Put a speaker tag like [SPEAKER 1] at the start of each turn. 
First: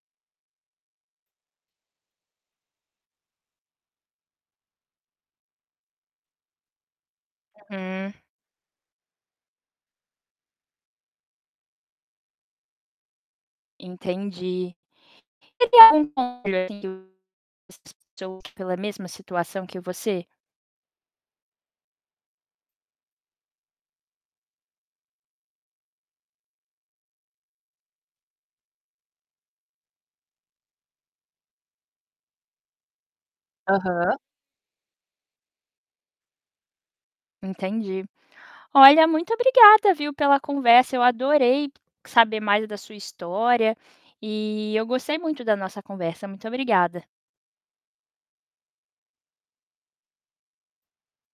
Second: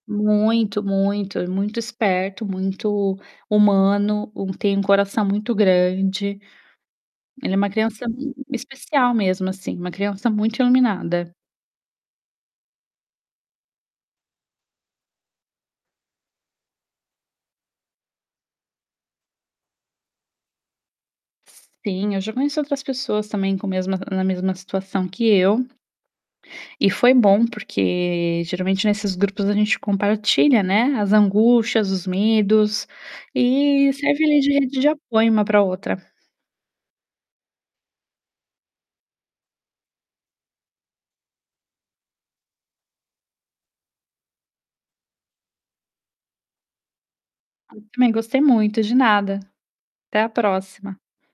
[SPEAKER 1] Muito, muito, muito esperto, muito humano. Tem um coração muito grande, ele é uma criança
[SPEAKER 2] Hum.
[SPEAKER 1] especial mesmo, assim, uma criança muito iluminada.
[SPEAKER 2] Entendi. Ele é um [unintelligible] pela mesma situação que você?
[SPEAKER 1] Sim, eu já conheço outras pessoas, também, com mesma na mesma situação que eu. E foi bom porque, geralmente, nesses grupos a gente compartilha, né, as angústias, os medos, e
[SPEAKER 2] Aham.
[SPEAKER 1] serve, ali, de rede de apoio uma para a outra.
[SPEAKER 2] Entendi. Olha, muito obrigada, viu, pela conversa. Eu adorei saber mais da sua história e eu gostei muito da nossa conversa. Muito obrigada.
[SPEAKER 1] Também gostei muito. De nada, até a próxima.